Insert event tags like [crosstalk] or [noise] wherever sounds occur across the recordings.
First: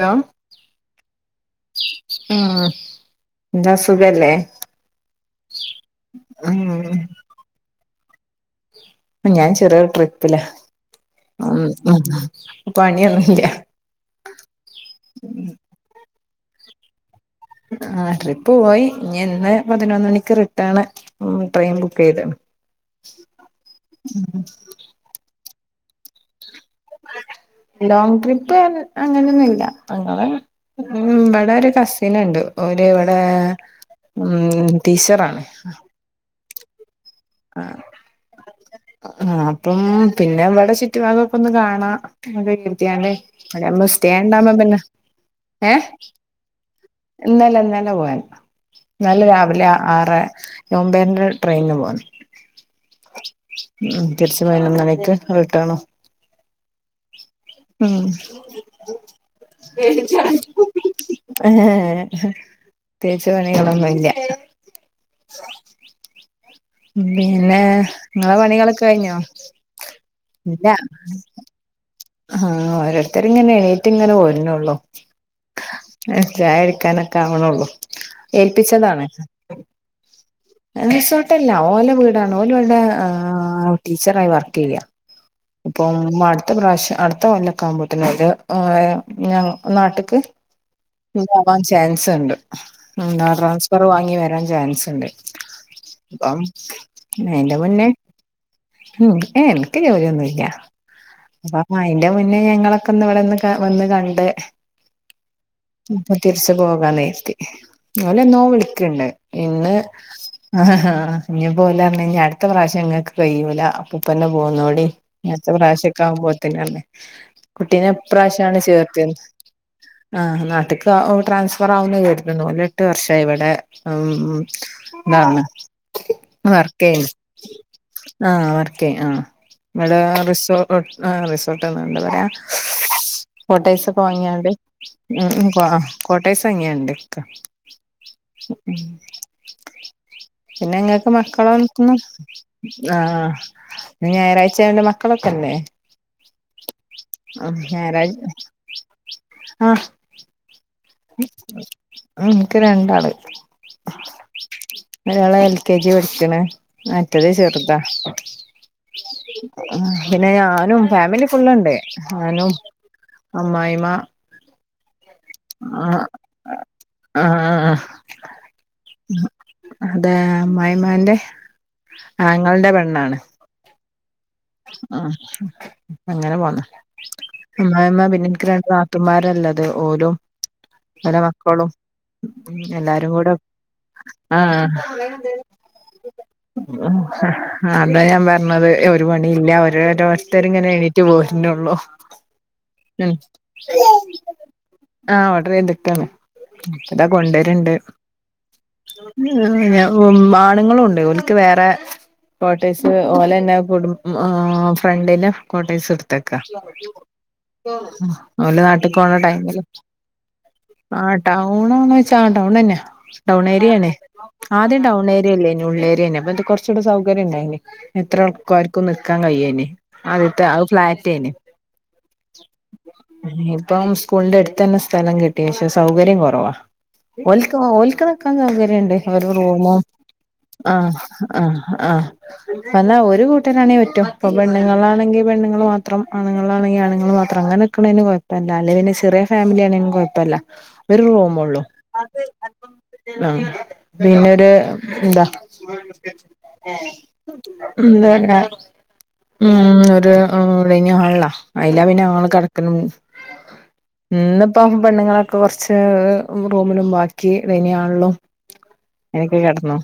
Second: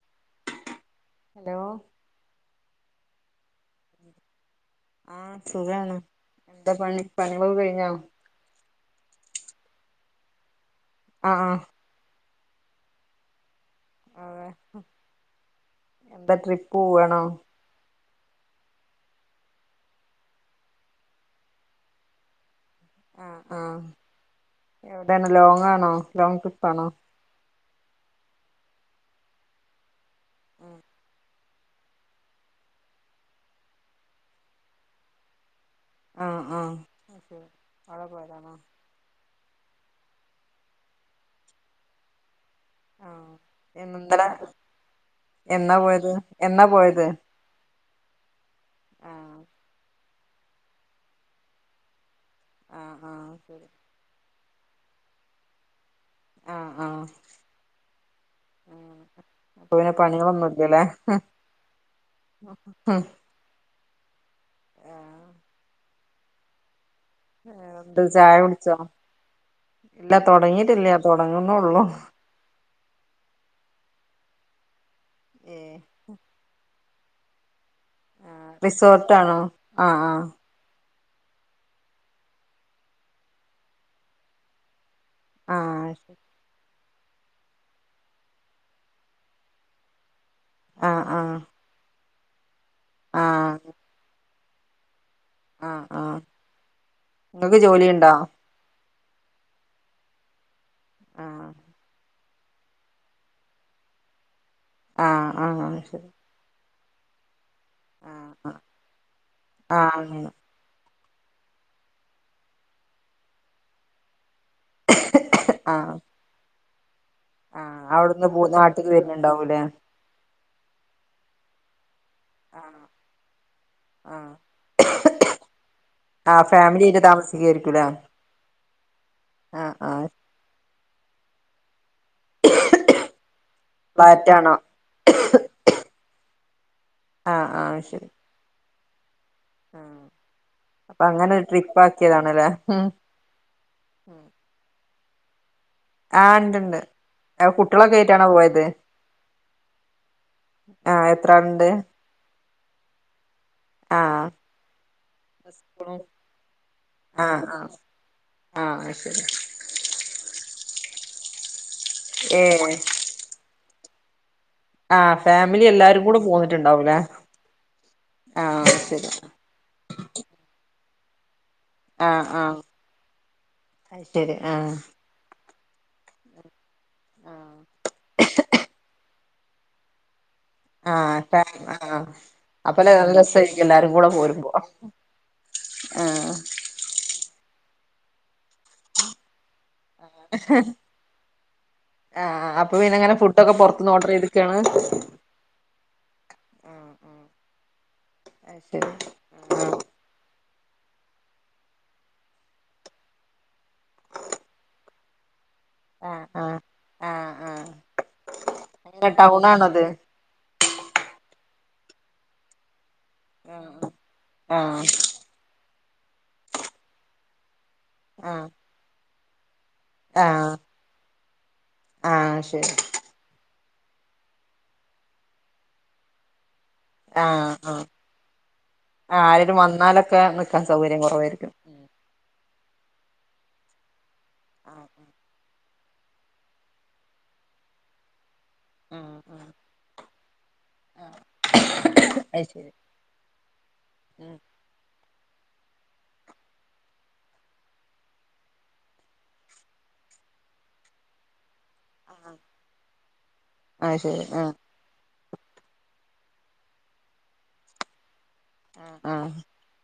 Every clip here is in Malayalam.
ഹലോ ഹലോ ആഹ് എന്താ സുഖല്ലേ ആഹ് ഉം ങ്ങളും കഴിഞ്ഞോ ഞാൻ ചെറിയരു ട്രിപ്പിലാ ആഹ് ഉം ഉം പണിയൊന്നുംല്ല ആഹ് എന്താ ട്രിപ്പ്‌ പോവാണോ ആഹ് ട്രിപ്പ് പോയി ഇഞ് ഇന്ന് പതിനൊന്നണിക്ക് റിട്ടേണ് ഉം ട്രെയിൻ ബുക്ക്യ്ത്ണ് ആഹ് ആഹ് ഉം എവിടെയാണ് ലോങ് ആണോ ലോങ് ട്രിപ്പ് ആണോ ലോങ് ട്രിപ്പ് അങ്ങനെയൊന്നുംല്ല ഞങ്ങളെ ഉം ഇവിടെ ഒരു കസിൻ ഉണ്ട് ഓര് ഇവിടെ ഉം ടീച്ചറാണ് ആഹ് ആഹ് നാളെ പോയതാണോ ആഹ് അപ്പം പിന്നെ ഇവിടെ ചുറ്റു ഭാഗം ഒന്ന് കാണാ സ്റ്റ്യൻ ആഹ് ഇവിടെയാകുമ്പം സ്റ്റ്യൻ ഇന്നലെ ഉണ്ടാകും പിന്നെ എന്നാ ഏഹ് പോയത് എന്നാ പോയത് ഇന്നലെ ഇന്നലെ പോയതാ ഇന്നെലെ ആഹ് രാവിലെ ആറെ ഒമ്പന്റെ ട്രെയിനിന് പോയതാ ആഹ് ആഹ് ശരി തിരിച് പതിനൊന്നണിക് റിട്ടനും ആഹ് ആഹ് ഉം അപ്പൊ പിന്നെ പണികളൊന്നുംല്ലല്ലേ [unintelligible] ആഹ് ഉം തേച്ചു പണികളൊന്നുംല്ല പിന്നെ എന്ത് ഇങ്ങളെ ചായകുടിച്ചോ പണികളൊക്കെ കഴിഞ്ഞോ ഇല്ല ഇല്ല തൊടങ്ങീട്ടില്ല തൊടുങ്ങുന്നെ ഉള്ളു ആഹ് ഓരോരുത്തരിങ്ങനെ എണീറ്റിങ്ങനെ പോരുന്നുള്ളൂ ഏഹ് ചായ കുടിക്കാൻ കാവണുള്ളൂ ഏൽപ്പിച്ചതാണ് ആഹ് ആഹ് റിസോട്ടല്ല ഓലെ വീടാണ് ഓല്‌വിടെ ടീച്ചറായി വർക്ക് ചെയ്യാ ആഹ് [unintelligible] അടുത്ത പ്രാവശ്യം അടുത്ത കൊല്ലക്കാവുമ്പോത്തിന് ഒരു ഞാ നാട്ട്ക്ക് ആഹ് ആഹ് ഉണ്ടാവാൻ ചാൻസ്ണ്ട് എന്താ ആഹ് ട്രാൻ പറ് വാങ്ങി വരാൻ ചാൻസ്ണ്ട് ആഹ് ആഹ് ആഹ് അപ്പം അയിന്റെ ഇങ്ങക്ക് മുന്നേ ജോലിയുണ്ടോ ഉം എനിക്ക് ജോലിയൊന്നില്ല ആഹ് അപ്പം അയിന്റെ പിന്നെ ഞങ്ങളൊക്കെ ഒന്ന് ഇവിടെ ഒന്ന് വന്ന് കണ്ട് ആഹ് ആഹ് ശരി ഇപ്പൊ തിരിച്ചു പോകാൻ നേർത്തി ഓലെന്നോ ആഹ് വിളിക്കിണ്ട് ഇന്ന് ആഹ് ആഹ് അങ്ങനെ അഹഹാ ഇനി പോലർഞ്ഞ് അടുത്ത പ്രാവശ്യം ഇങ്ങക്ക് കഴിയൂല അപ്പപ്പന്നെ പോന്നോ ടി അടുത്തെ ആഹ് പ്രാവശ്യക്കെ ആകുമ്പോത്തതിന് നർന് ആഹ് കുട്ടീനെ അവിടുന്ന് പോ ഇപ്രാവശ്യാണ് നാട്ടിക്ക് ചേർത്തിയത് വരുന്നുണ്ടാവൂലേ ആഹ് നാട്ടിക്ക് ആഹ് ഓ ട്രാൻസ്ഫർ ആവുന്ന് കരുതുന്നു ഓല് ആഹ് എട്ട് വർഷായി ഇവിടെ ആഹ് ഹലോ ആഹ് ഇപ്പം വർക്ക് ഫാമിലി ആയിട്ട് ചെയ്യുന്നു താമസിക്കായിരിക്കൂലേ ആഹ് വർക്ക് ആഹ് ആഹ് ഇവിടെ ആഹ് റിസോ ആഹ് റിസോൾട്ട്ന്ന്ണ്ട് ല്ലേ കോട്ട്യോസൊക്കെ വാങ്ങിയാണ്ട് ഫ്ലാറ്റാണോ ഉം കോട്ട്യേസാങ്ങിയാണ്ട്ക്ക ആഹ് ആഹ് ശരി ഉം ആഹ് പിന്നെ അപ്പൊ ഇങ്ങക്ക് അങ്ങനെ ഒരു ട്രിപ്പ് മക്കളെന്നു ആക്കിയതാണല്ലേ ഉം ആഹ് ഇന്ന് ഞായറാഴ്ച ആയോണ്ട് മക്കളൊക്കെല്ലേ ആഹ് ഇണ്ട്ണ്ട് അഹ് കുട്ടികളൊക്കെ ഞാറാ ആയിട്ടാണോ പോയത് അഹ് ആഹ് എത്ര ആളുണ്ട് ഉം എനിക്ക് രണ്ടാള് ആഹ് ഒരാള് എൽ കെ ജി സ്കൂളും പടിക്കണ് മറ്റേത് ആഹ് ആഹ് ചെറുതാ ആഹ് ശരി ഉം പിന്നെ ഞാനും ഫാമിലി ഫുള്ളുണ്ട് ഞാനും ഏഹ് അമ്മായിമ്മ ആ ഫാമിലി എല്ലാരും കൂടെ പോന്നിട്ടുണ്ടാവൂല്ലേ ഉം അതേ അമ്മായിമാന്റെ ആങ്ങളന്റെ പെണ്ണാണ് അയ് ശരി ആഹ് ആഹ് ഉം ഉം അങ്ങനെ പോന്ന ആഹ് അമ്മായിമ്മ പിന്നെ ഇൻക്ക് രണ്ട് നാത്തൂന്മാരാ ഇള്ളത് ഓലും ഓലെ ആഹ് മക്കളും [unintelligible] ആഹ് അപ്പ നല്ല എല്ലാരും കൂടെ രസായിരിക്കും എല്ലാരും കൂടെ പോരുമ്പോ ആഹ് ആഹ് അതാ ഞാൻ പറഞ്ഞത് ഒരു പണിയില്ലാ ഓരോരുത്തര് ഇങ്ങനെ എണീറ്റ് പോര്ണൊള്ളൂ ആഹ് അപ്പ പിന്നെങ്ങനെ ഫുഡൊക്കെ പുറത്ത്ന്ന് ഓർഡർ ചെയ്തിക്കാണ് ആഹ് ഓർഡറ് ചെയ്തിക്കാണ് ഇതാ കൊണ്ടുവരുണ്ട് അഹ് ശരി ഉം ആണുങ്ങളുണ്ട് ഓൽക്ക് വേറെ കോട്ടെഴ്സ് ഓലെന്നെ കുടും ആഹ് ഫ്രണ്ടിന്റെ കോട്ടേഴ്സ് ആഹ് എടുത്ത്ക്കാ ആഹ് ആഹ് ആഹ് ആഹ് ഓല് നാട്ട്ക്ക് പോണ എങ്ങനെ ടൈമില് ടൗണാണോ അത് ആ ടൗണാണോ ചോയ്ച്ചാ ടൗണന്നെ ആഹ് ടൗണേര്യാണ് ആദ്യം ടൗണേരിയല്ലേനി ഉള്ളേരിയേനി അപ്പത് കുറച്ചുകൂടെ സൗകര്യം ഉണ്ടായിനിം എത്ര ആഹ് ആൾക്കാർക്കും നിക്കാൻ കഴിയേനി ആദ്യത്തെ ആഹ് ആത് ഫ്ലാറ്റേനി ആഹ് ശരി ഇപ്പം സ്കൂളിന്റെ എടുത്തെന്നെ സ്ഥലം കിട്ടീ പക്ഷെ സൗകര്യം കൊറവാ ആഹ് ഓൽക്ക് ആഹ് ഓൽക്ക് ഒക്കെ സൗകര്യണ്ട് ഒര് ആരേലും റൂമും വന്നാലൊക്കെ നിക്കാൻ ആഹ് സൗകര്യം കുറവായിരിക്കും ആഹ് ആഹ് ന്നാ ഒര് കൂട്ടെരാണെങ്കി പറ്റും പ്പ പെണ്ണുങ്ങളാണെങ്കി പെണ്ണുങ്ങള് മാ ത്രം ആണുങ്ങളാണെങ്കി ആണ്ങ്ങൾ മാത്രം അങ്ങനെക്കെ ഇള്ളേന് കൊയ് പ്പല്ല അല്ലേൽ പിന്നെ ചെറിയ ഫാമിലിയാണെങ്കിലും കൊയപ്പല്ലാ. ഒരു റൂമൊള്ളു അത് ശരി ആഹ് പിന്നൊരു എന്താ ഏഹ് ന്തായാലും ഊം ഒര് ഉം ഡൈനിംഗ് ഹാൾലാ അയ്ലാ പിന്നെ ഞങ്ങള് കെടക്ക്ണ് ഉം അത് ശരി ആഹ് ഇന്നിപ്പം പെണ്ണുങ്ങളൊ ക്കെ കൊർച്ച് റൂമിലും ബാക്കി ഡൈനിംഗ് ഹാൾലും. ആഹ് അങ്ങനൊക്കെ കെടന്നോ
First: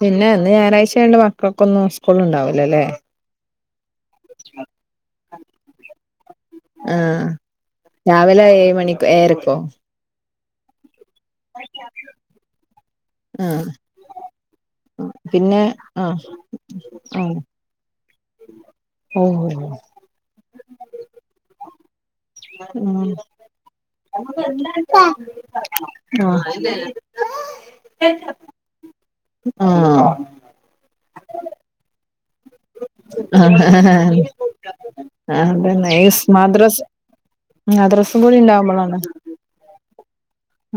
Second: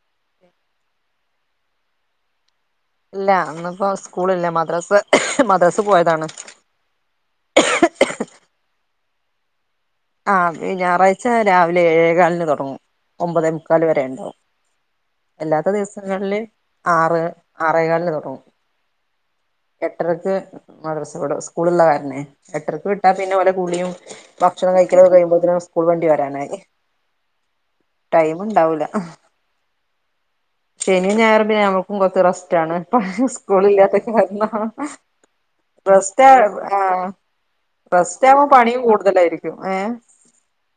പിന്നെ ഇന്ന് ഞായറാഴ്ച ആയോണ്ട്. മക്കൾക്കൊന്നും സ്കൂൾ ഇണ്ടാവൂലല്ലേ. ഇല്ലാ അന്നിപ്പോ സ്കൂളില്ല മദ്രസ് മദ്രസ് പേയതാണ്. ആഹ് രാവിലെ ഏഴ് മണി ഏഴരക്കോ ആഹ് ഞായറാഴ്ച രാവിലെ ഏഴേകാലിന് തൊടങ്ങും ഒമ്പതെ ആഹ് മുക്കാല് വെരേണ്ടാവും. പിന്നെ എല്ലാത്ത ആഹ് ദിവസങ്ങളില് ആറ് ആഹ് ആറേകാലിന് തൊടങ്ങും. [unintelligible] എട്ടരക്ക് മദ്രസ വിടും സ്കൂള് ഉള്ള കാരണെ എട്ടെരക്ക് വിട്ടാ ഉം പിന്നെ ഓലെ കുളിയും ബാ ഭക്ഷണം കഴിക്കലൊക്കെ കഴിയുമ്പോത്തിന് സ്കൂൾ വണ്ടി വെരാനായി. ടൈമ് ഇണ്ടാവൂല ആഹ് ശെനിം ഞായറും പിന്നമ്മക് മ്മക്ക് റസ്റ്റാണ് സ്കൂളില്ലാത്ത ആഹ് കാരണം. അതന്നെ ഈ റസ്റ്റായ് മദ്രസ് ആഹ് മദ്രസും കൂടി റസ്റ്റാവുമ്പോ പണിയും ഉണ്ടാവുമ്പോളാണ് കൂടുതലായിരിക്കും ഏഹ്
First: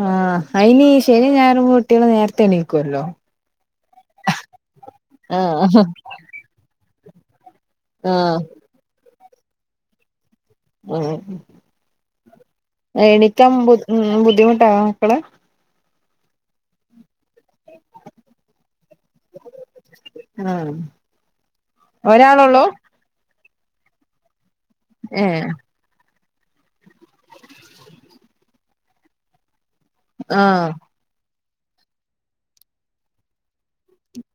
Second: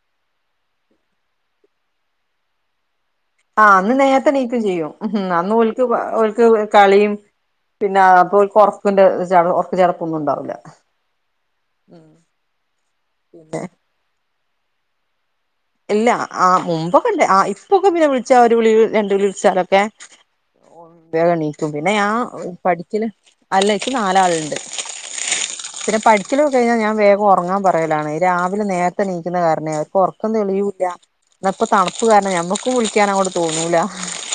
ആഹ് അയ്നീ ശെനിം ഞായറും കുട്ട്യാൾ നേരത്തെണീക്കൊ ല്ലോ. ആഹ് അന്ന് നേര്ത്തെ നീക്കും ചെയ്യും ഉം അന്നൊൽക്ക് ആഹ് ഓൽക്ക് കളിയും. പിന്നാ ആഹ് അപ്പോൽക്ക് ഒർക്കിൻ്റെ ചട ഒർക്ക് ചടപ്പൊന്നും ണ്ടാവുല്ല. ഉം ആഹ് എണീക്കാൻ പിന്നെ ബു ബുദ്ധിമുട്ടാ മക്കള് ഇല്ലാ ആഹ് മുമ്പൊക്കെ ണ്ട് ആഹ് ഇപ്പൊക്കെ പിന്നെ വിളിച്ചാ ഒരു വിളി രണ്ടു വിളി വിളിച്ചാലൊക്കെ. ആഹ് വേഗം ണീക്കും പിന്നെ ഞാ ഒരാളൊള്ളൂ പഠിക്ക്ണ അല്ല ച്ച് നാലാളുണ്ട്. ഏഹ്. പിന്നെ പഠിക്കലൊക്കെ കഴിഞ്ഞാല് ഞാൻ വേഗം ഒറങ്ങാൻ പറയലാണ് രാവിലെ നേരത്തെ ണീക്ക്ണ കാരണെ അവർക്കൊർ ക്കം ആഹ് തെളിയൂല്ല ന്നപ്പ തണുപ്പ് കാരണം ഞമ്മക്കും വിളിക്കാനും അങ്ങോട്ട് തോന്നൂല.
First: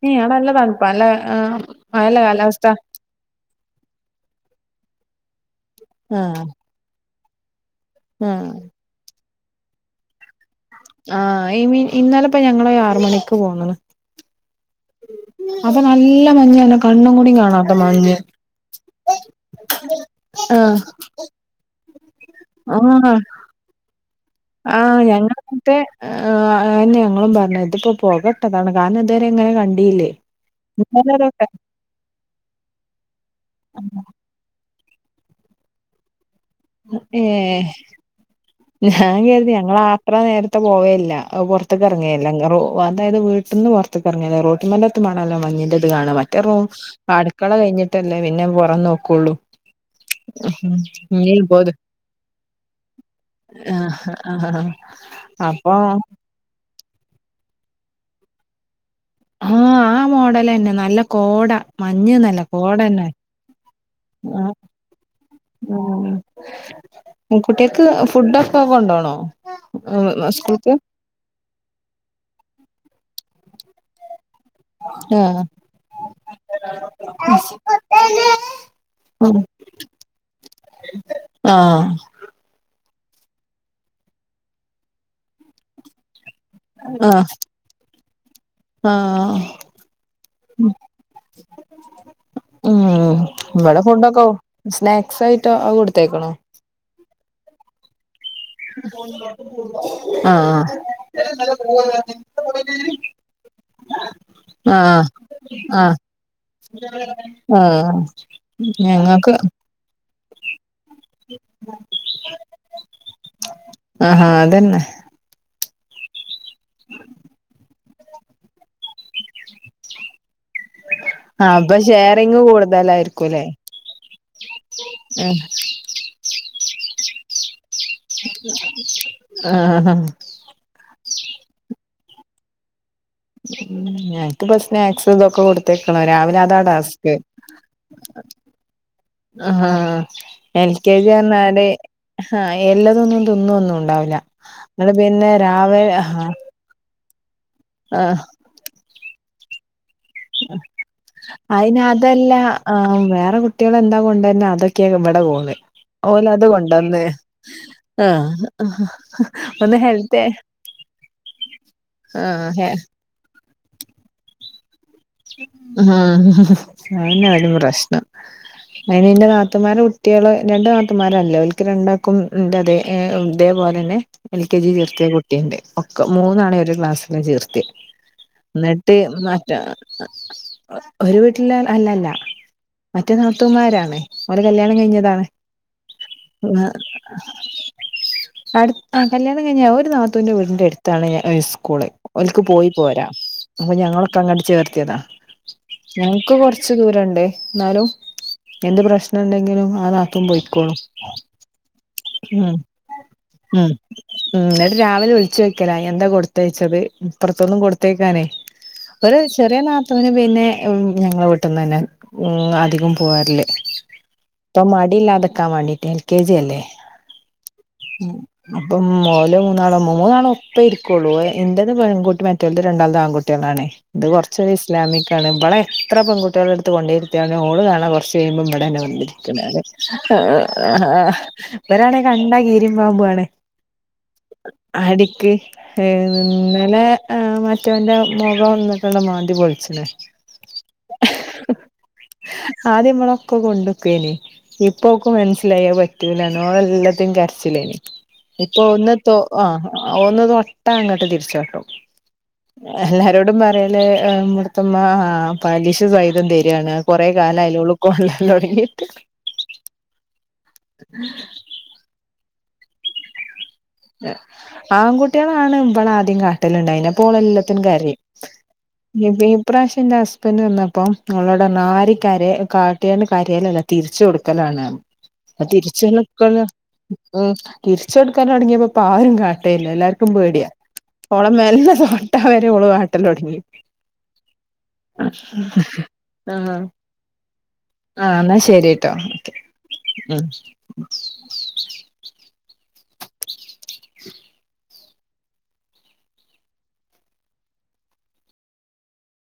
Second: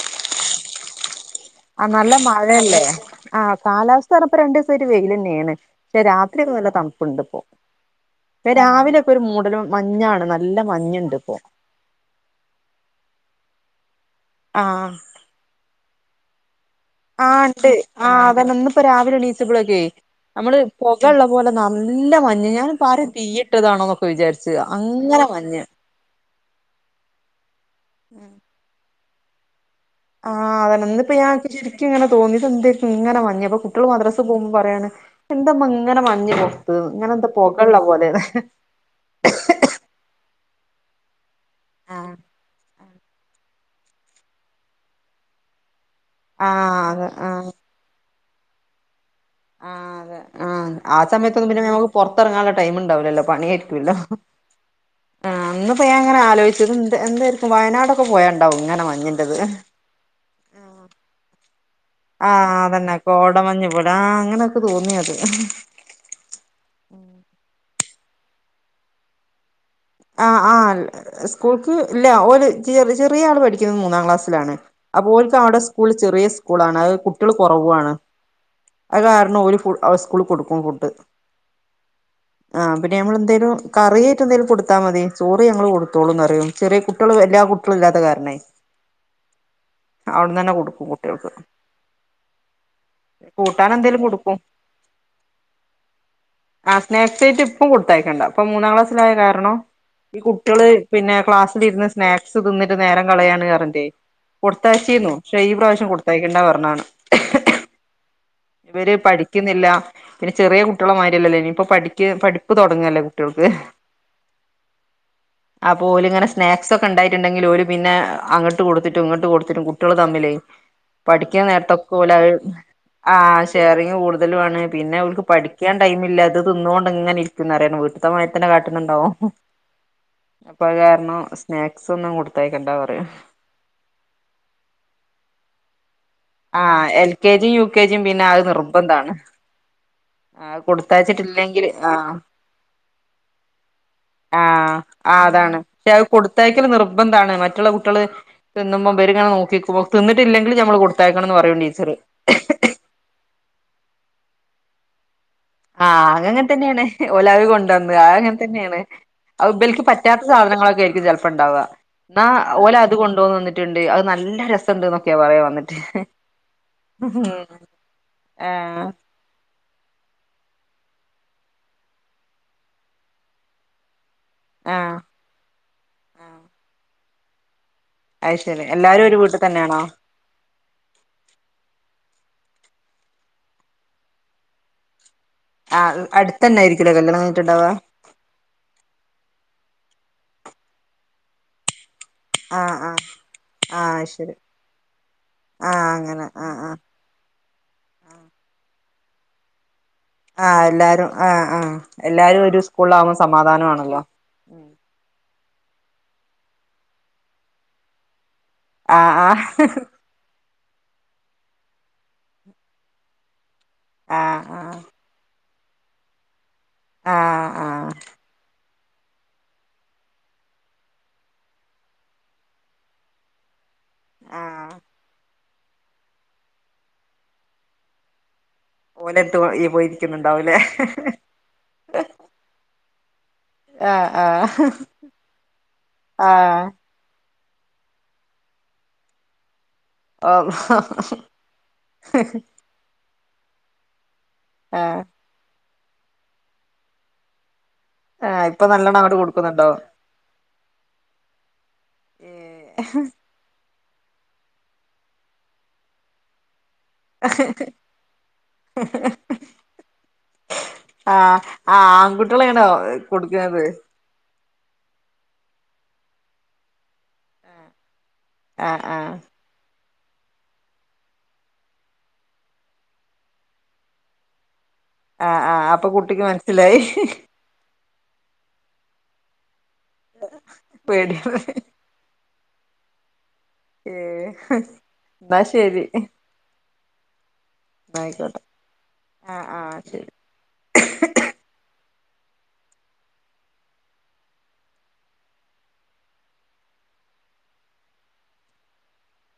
ഏഹ് അവിടെ നല്ലതണുപ്പാ നല്ല അഹ് ആ നല്ല മഴല്ലെ കാലാവസ്ഥ. മഴയല്ലേ ആഹ് കാലാവസ്ഥാ പറഞ്ഞാപ്പോ രണ്ടൂസായിട്ട് വെയിലെന്നെണ് പക്ഷെ രാത്രി ആഹ് ഒക്കെ നല്ല തണുപ്പുണ്ട്പ്പോ ഇപ്പ ആഹ് രാവിലെക്കെ ഒരു മൂടലും മഞ്ഞാണ് നല്ല മഞ്ഞുണ്ട് ഇപ്പോ ആഹ് അതിന് ഇന്നാലെപ്പ ഞങ്ങള് ആറ് മണിക്ക് പോന്ന് ആഹ്. അപ്പ നല്ല മഞ്ഞാണ് കണ്ണും കൂടി ആഹ് ണ്ട് കാണാത്ത മഞ്ഞ് ആഹ് അതെന്നെ ഇന്ന്പ്പോ രാവിലെണീച്ചപ്ളൊക്കെ. ആ നമ്മള് പൊകള്ള പോലെ നല്ല മഞ്ഞ് ഞാന് ആരെപ്പ തീയിട്ടതാണോ ന്നൊക്കെ വിചാരിച്ച്. ആഹ് അങ്ങനെ ഞങ്ങട മഞ്ഞ് വിട്ത്തെ. ആഹ് അഹ് ന്നെ ഞങ്ങളും പറഞ്ഞത് തിപ്പോ പോകട്ടതാണ് കാരണം ഇതുവരെ ങ്ങനെ കണ്ടിയില്ലേ. ആഹ് അതെന്നെ ഇന്നലെ ന്ന്പ്പോ ഒരു ഞാ വട്ടം ചിരിക്കുങ്ങനെ തോന്നി ഇതെന്തൊര്ക്കും ഇങ്ങനെ മഞ്ഞ് ഞ്ഞിപ്പോ കുട്ട്യാൾ മദ്രാസെ പോകുമ്പോ പറയാണ് എന്താമ്മ ഇങ്ങനെ മഞ്ഞപ്പോ ഏ ഇങ്ങനെന്താ പോകള്ളാ പോലെന്ന്. ഞാൻ കരുതി ഞങ്ങളത്ര നേര്ത്തെ പോകലില്ലാ. അഹ് പൊർത്ത് ആഹ് എറങ്ങലില്ലാ ങ്ങറേ അതായത് വീട്ട്ന്ന് പൊർത്ത്ക്ക് എറങ്ങലില്ലാ റോട്ട്മെലെത്തുമ്പളാണല്ലോ മഞ്ഞിൻറ ത് കാണാ മറ്റെ റും അതെ അട്ക്കള ആഹ് കഴിഞ്ഞിട്ടല്ലേ പിന്നെ പൊറം നോക്കൊള്ളൂ. ആഹ് അതെ ആഹ് ആ [unintelligible] സമയത്തൊന്നും പിന്നെ നമക്ക് പൊറത്തിറങ്ങാനുള്ള ടൈമ് ഇണ്ടാവുലല്ലോ പണി ആ യായിരിക്കല്ലോ ആ ആഹ് ഇന്ന് അപ്പൊ ഇപ്പോ ഞാൻ ഇങ്ങനെ ആലോച ചു തിതെ എന്തായിരിക്കും വയനാടൊക്കെ പോയണ്ടാവു ഇങ്ങനെ മഞ്ഞ് ആഹ് ആ മോഡലെന്നെ നല്ല കോട മഞ്ഞ് നല്ല ആഹ് കോട അതെന്നെ തന്നെ കോട മഞ്ഞ് പോലെ ആഹ് അങ്ങനെ ഇക്ക് തോന്നി അത് ഉം കുട്ടിയെക്ക് ഫുഡൊക്കെ കൊണ്ടോണോ ആഹ് സ്കൂൾക്ക് ആഹ് സ്കൂൾക്ക് ഇല്ല ഒരു ചെ ചെറിയ ആള് പഠിക്കുന്നത് മൂന്നാം ക്ലാസ്സിലാണ് അപ്പോല്ക്ക് ആഹ് അവിടെ സ്കൂൾ ചെറിയ സ്കൂളാണ് അത്കുട്ടികൾ കൊറവു ആണ് അത് കാരണം ഓല് ഫുഡ് സ്കൂൾ കൊടുക്കും ഫുഡ് ആഹ് ആഹ് പിന്നെ ഞമ്മൾ എന്തേലും കറിയായിട്ട് എന്തേലും കൊടുത്താൽ മതി ചോറ് ഞങ്ങള് കൊടു ത്തോളുംന്ന് പറിയും ചെറിയ കുട്ടികള് ആഹ് എല്ലാ കുട്ടികളും ഇല്ലാത്ത കാരണെയ് ആഹ് അവിടെന്ന് തന്നെ കൊടുക്കും കുട്ട്യാൾക്ക് ഉം ഇവിടെ എന്തേലും ഫുഡൊക്കെ കൊടുക്കും സ്നാക്സ് ആയിട്ടോ അത് കൊടുത്തയക്കണോ ആഹ് സ്നാക്സായിട്ട് ഇപ്പോഴകൊടുത്തയക്കണ്ട ഇപ്പൊ മൂന്നാം ക്ലാസ്സിലായ കാരണം [inaudible] ഈ കുട്ട്യാള് പിന്നെ ക്ലാസ്സിലിരുന്ന് സ്നാക്സ് തിന്നിട്ട് നേരം കളയാണ് പറഞ്ഞിട്ടെയ് ആഹ് കൊടുത്തയ്ച്ചിന്നു പക്ഷേ ഈ പ്രാവശ്യം ആഹ് കൊടുത്തയക്കണ്ട പറഞ്ഞാണ് ആഹ് ഇവര് ഞങ്ങക്ക് പഠിക്കുന്നില്ല പിന്നെ ചെറിയ കുട്ടിയാളെ മാതിരി യല്ലല്ലേ ഇനിയിപ്പോ പഠിക്കപഠിപ്പ് തൊടങ്ങല്ലേ കുട്ടിയേൾക്ക് ആഹാ അതന്നെ അപ്പോല് ഇങ്ങനെ സ്നാക്സ് ഒക്കെ ഇണ്ടായിട്ടുണ്ടെങ്കില് ഓല് പിന്നെ അങ്ങ അങ്ങട്ട് കൊട്ത്തിട്ടും ഇങ്ങോട്ട് കൊട്ത്തിട്ടും കുട്ടിയേള് തമ്മിലേ പഠിക്ക്ണ ആഹ് അപ്പൊ നേർത്തൊക്കെ ഓലെ അത് ഷെയറിങ് ആഹ് കൂടുതലായിരിക്കുംല്ലേ ഷേയറിങ്ങ് കൂടുതലും ആണ് പിന്നെ ഓൽക്ക് പഠിക്കാൻ ടൈമില്ലാതെ തിന്നോണ്ടിങ്ങനെ ഇരിക്കും ന്നറിയാണ് വീട്ട്ത്തെ മാതിർത്തന്നെ കാട്ട്ന്ന്ണ്ടാവും ആഹ് ആഹ് ആഹ് ആഹ് അപ്പൊത് കാരണം സ്നാക്സ് ഒന്നും കൊടുത്തയകണ്ടാ പറയും ഉം ഞങ്ങ്ക്ക് ഇപ്പൊ സ്നാക്സ് ഇതൊക്കെ കൊടുത്തയ്ക്കണം രാവിൽ ആഹ് എൽ കെ ജി യുകെജിംപിന്നെ അത് നിർബന്ധാണ് അ ആഹ് ആ എൽ കെ ജി കൊടുത്തയച്ചിട്ടില്ലെങ്കിൽ പർഞ്ഞാല് ആ ആഹ് എല്ലതൊന്നും തിന്നൊന്നും ഉണ്ടാവുല്ല ആഹ് അതാണ് പക്ഷെത് കൊടുത്തയ്ക്കല് നിർ നിർബന്ധാണ് മറ്റുള്ള കുട്ടിയേള് ആഹ് തിന്നുമ്പോ ഇവര് ഇങ്ങനെ നോക്കി നിക്കുമ്പൊ തിന്നിട്ടില്ലെങ്കിലും ഞമ്മള് കൊട്ത്തയ്ക്കണംന്ന് പറയും അയിന് ടീച്ചറ് അതല്ല ആഹ് വേറെ കുട്ടിയെള് എന്താ കൊണ്ടർന് അതൊക്കെ ഇവടെ കോള് ആഹ് അതങ്ങൻ തന്നേണ് ഓലത് കൊണ്ടന്ന് അത് ആഹ് അങ്ങൻതന്നേണ് അത് ഒന്ന് ഇബൽക്ക് ഹെൽത്ത് പറ്റാത്ത സാധനങ്ങളൊക്കെയിർ ക്കും ചെൽപ്പണ്ടാവ ഇന്നാ ആഹ് ഓലത് കൊണ്ട് വന്നിട്ടുണ്ട് അത് നല്ല രസംണ്ട് ന്നൊ ആഹ് അ അ അതന്നെ ഓലെപ്രശ്നം ആ അയ്നിന്റെ നാ ത്തുമാരെ കുട്ടിയേള് രണ്ടു നാത്തുൻ മാരള്ളത് ഓല്ക്ക് രണ്ടാൾക്കും ഇന്റതേ ഇതേപോലെന്നെ എൽ കെ ജി ആ ചേർത്തിയ കുട്ടിണ്ട് ഒക്കെ ആ മൂന്നാളിം ഒരു ക്ലാസ്സിലാ ചേർത്തിയേ അത് ശരി ന്നട്ട് എല്ലാരും ഒരു വീട്ടിൽ മറ്റ അ തന്നെയാണോ അ അ ഒരു വീട്ടില അല്ലല്ല മറ്റേ നാത്തൂൻമാരാണ് ഓലെ കല്യാണം കഴിഞ്ഞതാണ് ആ വ അടുത്തന്നെ അ അ ആയിരിക്കൂലേ കല്യാണം കഴിഞ്ഞിട്ടുണ്ടാവ [inaudible] അടുത് ആ കല്യാണം കഴിഞ്ഞ ഒരു നാത്തൂന്റെ വീടിന്റെ എട്ത്താണ് സ്കൂള് ഓൽക്ക് ആ പോയി ആ പോരാ അപ്പൊ ആ ഞങ്ങളൊക്കെ ശരി അങ്ങട്ട് ചേർത്തിയതാ ആ അങ്ങനെ ഞങ്ങക്ക് ആ ആ കൊർച്ച് ദൂ രണ്ട് ന്നാലും എന്ത് പ്രശ്നം ഇണ്ടെങ്കിലും മാറ ആഹ് എല്ലാരും ആഹ് ആഹ് ഉം എല്ലാരും ഒരു സ്കൂള്ല് ആകുമ്പോ സമാധാനു ഉം ആണല്ലോ ഉം ന്നട്ട് രാവിലെ വിള്ച്ചോക്കലാ എന്താ കൊട്ത്തയ്ച്ചത് ഇപ്പറ്ത്ത്ന്നും കൊട്ത്തയ്ക്കാനെ ആഹ് ആഹ് ന്റെ നാത്തൂന് പിന്നെ ഉം ഞങ്ങളെ വീട്ട്ന്നന്നെ ഉം അധികും പോർല് ആ പ്പം ആ മടില്ലാതെക്കാമാണ്ടീറ്റെ എൽ കെ ജി അല്ലേ ആ ആ ഉം ഉം ഇപ്പം ഓല് മൂന്നാളും മൂന്നാളൊപ്പരിക്കോള്ളു ഇന്റത് പെൺകുട്ടി മറ്റോൽത് രണ്ടാള്തും ആൺകുട്ടിയാളാണേ ഇത് ആ കൊർച്ചൊരു ഇസ്ലാമിക്കാണ് ഇബളെ എത്ര പെൺകുട്ടിയാളെട്ത്ത് കൊണ്ടോയ്ര്ത്തിയാലും ഓള് കാണാ കൊർച്ച് കഴിയുമ്പോ ഇവടെണ്ടാവ ഓലെടുത്ത് പോയിരിക്കുന്നുണ്ടാവൂലേ [unintelligible] ഇവരാണെ കണ്ടാ കീരിം പാമ്പുവാണ് ആ ആ ആടിക്ക് ഏഹ് ആ ഇന്നലെ ആഹ് മറ്റോൻ്റെ മുഖംന്നൊക്കെ [unintelligible] മാന്തി പൊള്ച്ച്ണ് ആഹ് ആദ്യം ഇവളൊക്കെ കൊണ്ട്ക്കേനി ആ ഇപ്പോക്ക് മൻസ്സിലായി അത് പറ്റ് പറ്റൂലാന്ന് ഓളെല്ലെത്തിനും കരച്ചില്ലേനി ആ ഇപ്പൊ ഒന്ന് നല്ലോണം തോ അങ്ങോട്ട് ആഹ് കൊടുക്കുന്നുണ്ടോ ഒന്ന് തൊട്ട അങ്ങട്ട് തിർച്ചാട്ടും എല്ലാരോടും പറയല് ഇബട്ത്തെമ്മ ആ പലിശ സഹിതം തരാണ് കൊറേ കാലായിലെ ഓള് കൊള്ളൽ തൊട്‌ങ്ങീട്ട് ആഹ് ആൺകുട്ടിയേളേണോ കൊട്ക്ക്ന്നത് ആൺകുട്ടികളാണ് ഇവളെ ആദ്യം കാട്ടല്ണ്ടായിനെ അപ്പൊ ഓള് എല്ലെത്തിനും കരയും ആ ആ [unintelligible] ഇപ്രാശ്യം ഇന്റെ ഹസ്ബൻഡ് വന്നപ്പോ ഓളോട് പറഞ്ഞ് ആരേം കര കാട്ടിയാണ്ട് കരയലല്ലാ തിരിച്ച് കൊടുക്കലാണ് പറഞ്ഞ് ആഹ് ഇപ്പം ആഹ് തിരിച്ച് അപ്പൊ കുട്ടിക്ക് മനസ്സിലായി [unintelligible] തിരിച്ചൊടുക്കല് തൊടങ്ങിയപ്പോ ഇപ്പാരും കാട്ടേല്ലാ എല്ലാർക്കും പേടിയാ ഓളെ പേടിയാണ് മേലൊന്ന് തൊ തൊട്ടാ വരെ ഓള് കാട്ടലൊടങ്ങി ഏഹ് ഇന്നാ ശെരി ആഹ് ആഹ് ഇന്നാ ആയിക്കോട്ടെ ശെരിട്ടോ ഓക്കെ ആഹ് ആഹ് ഉം ശരി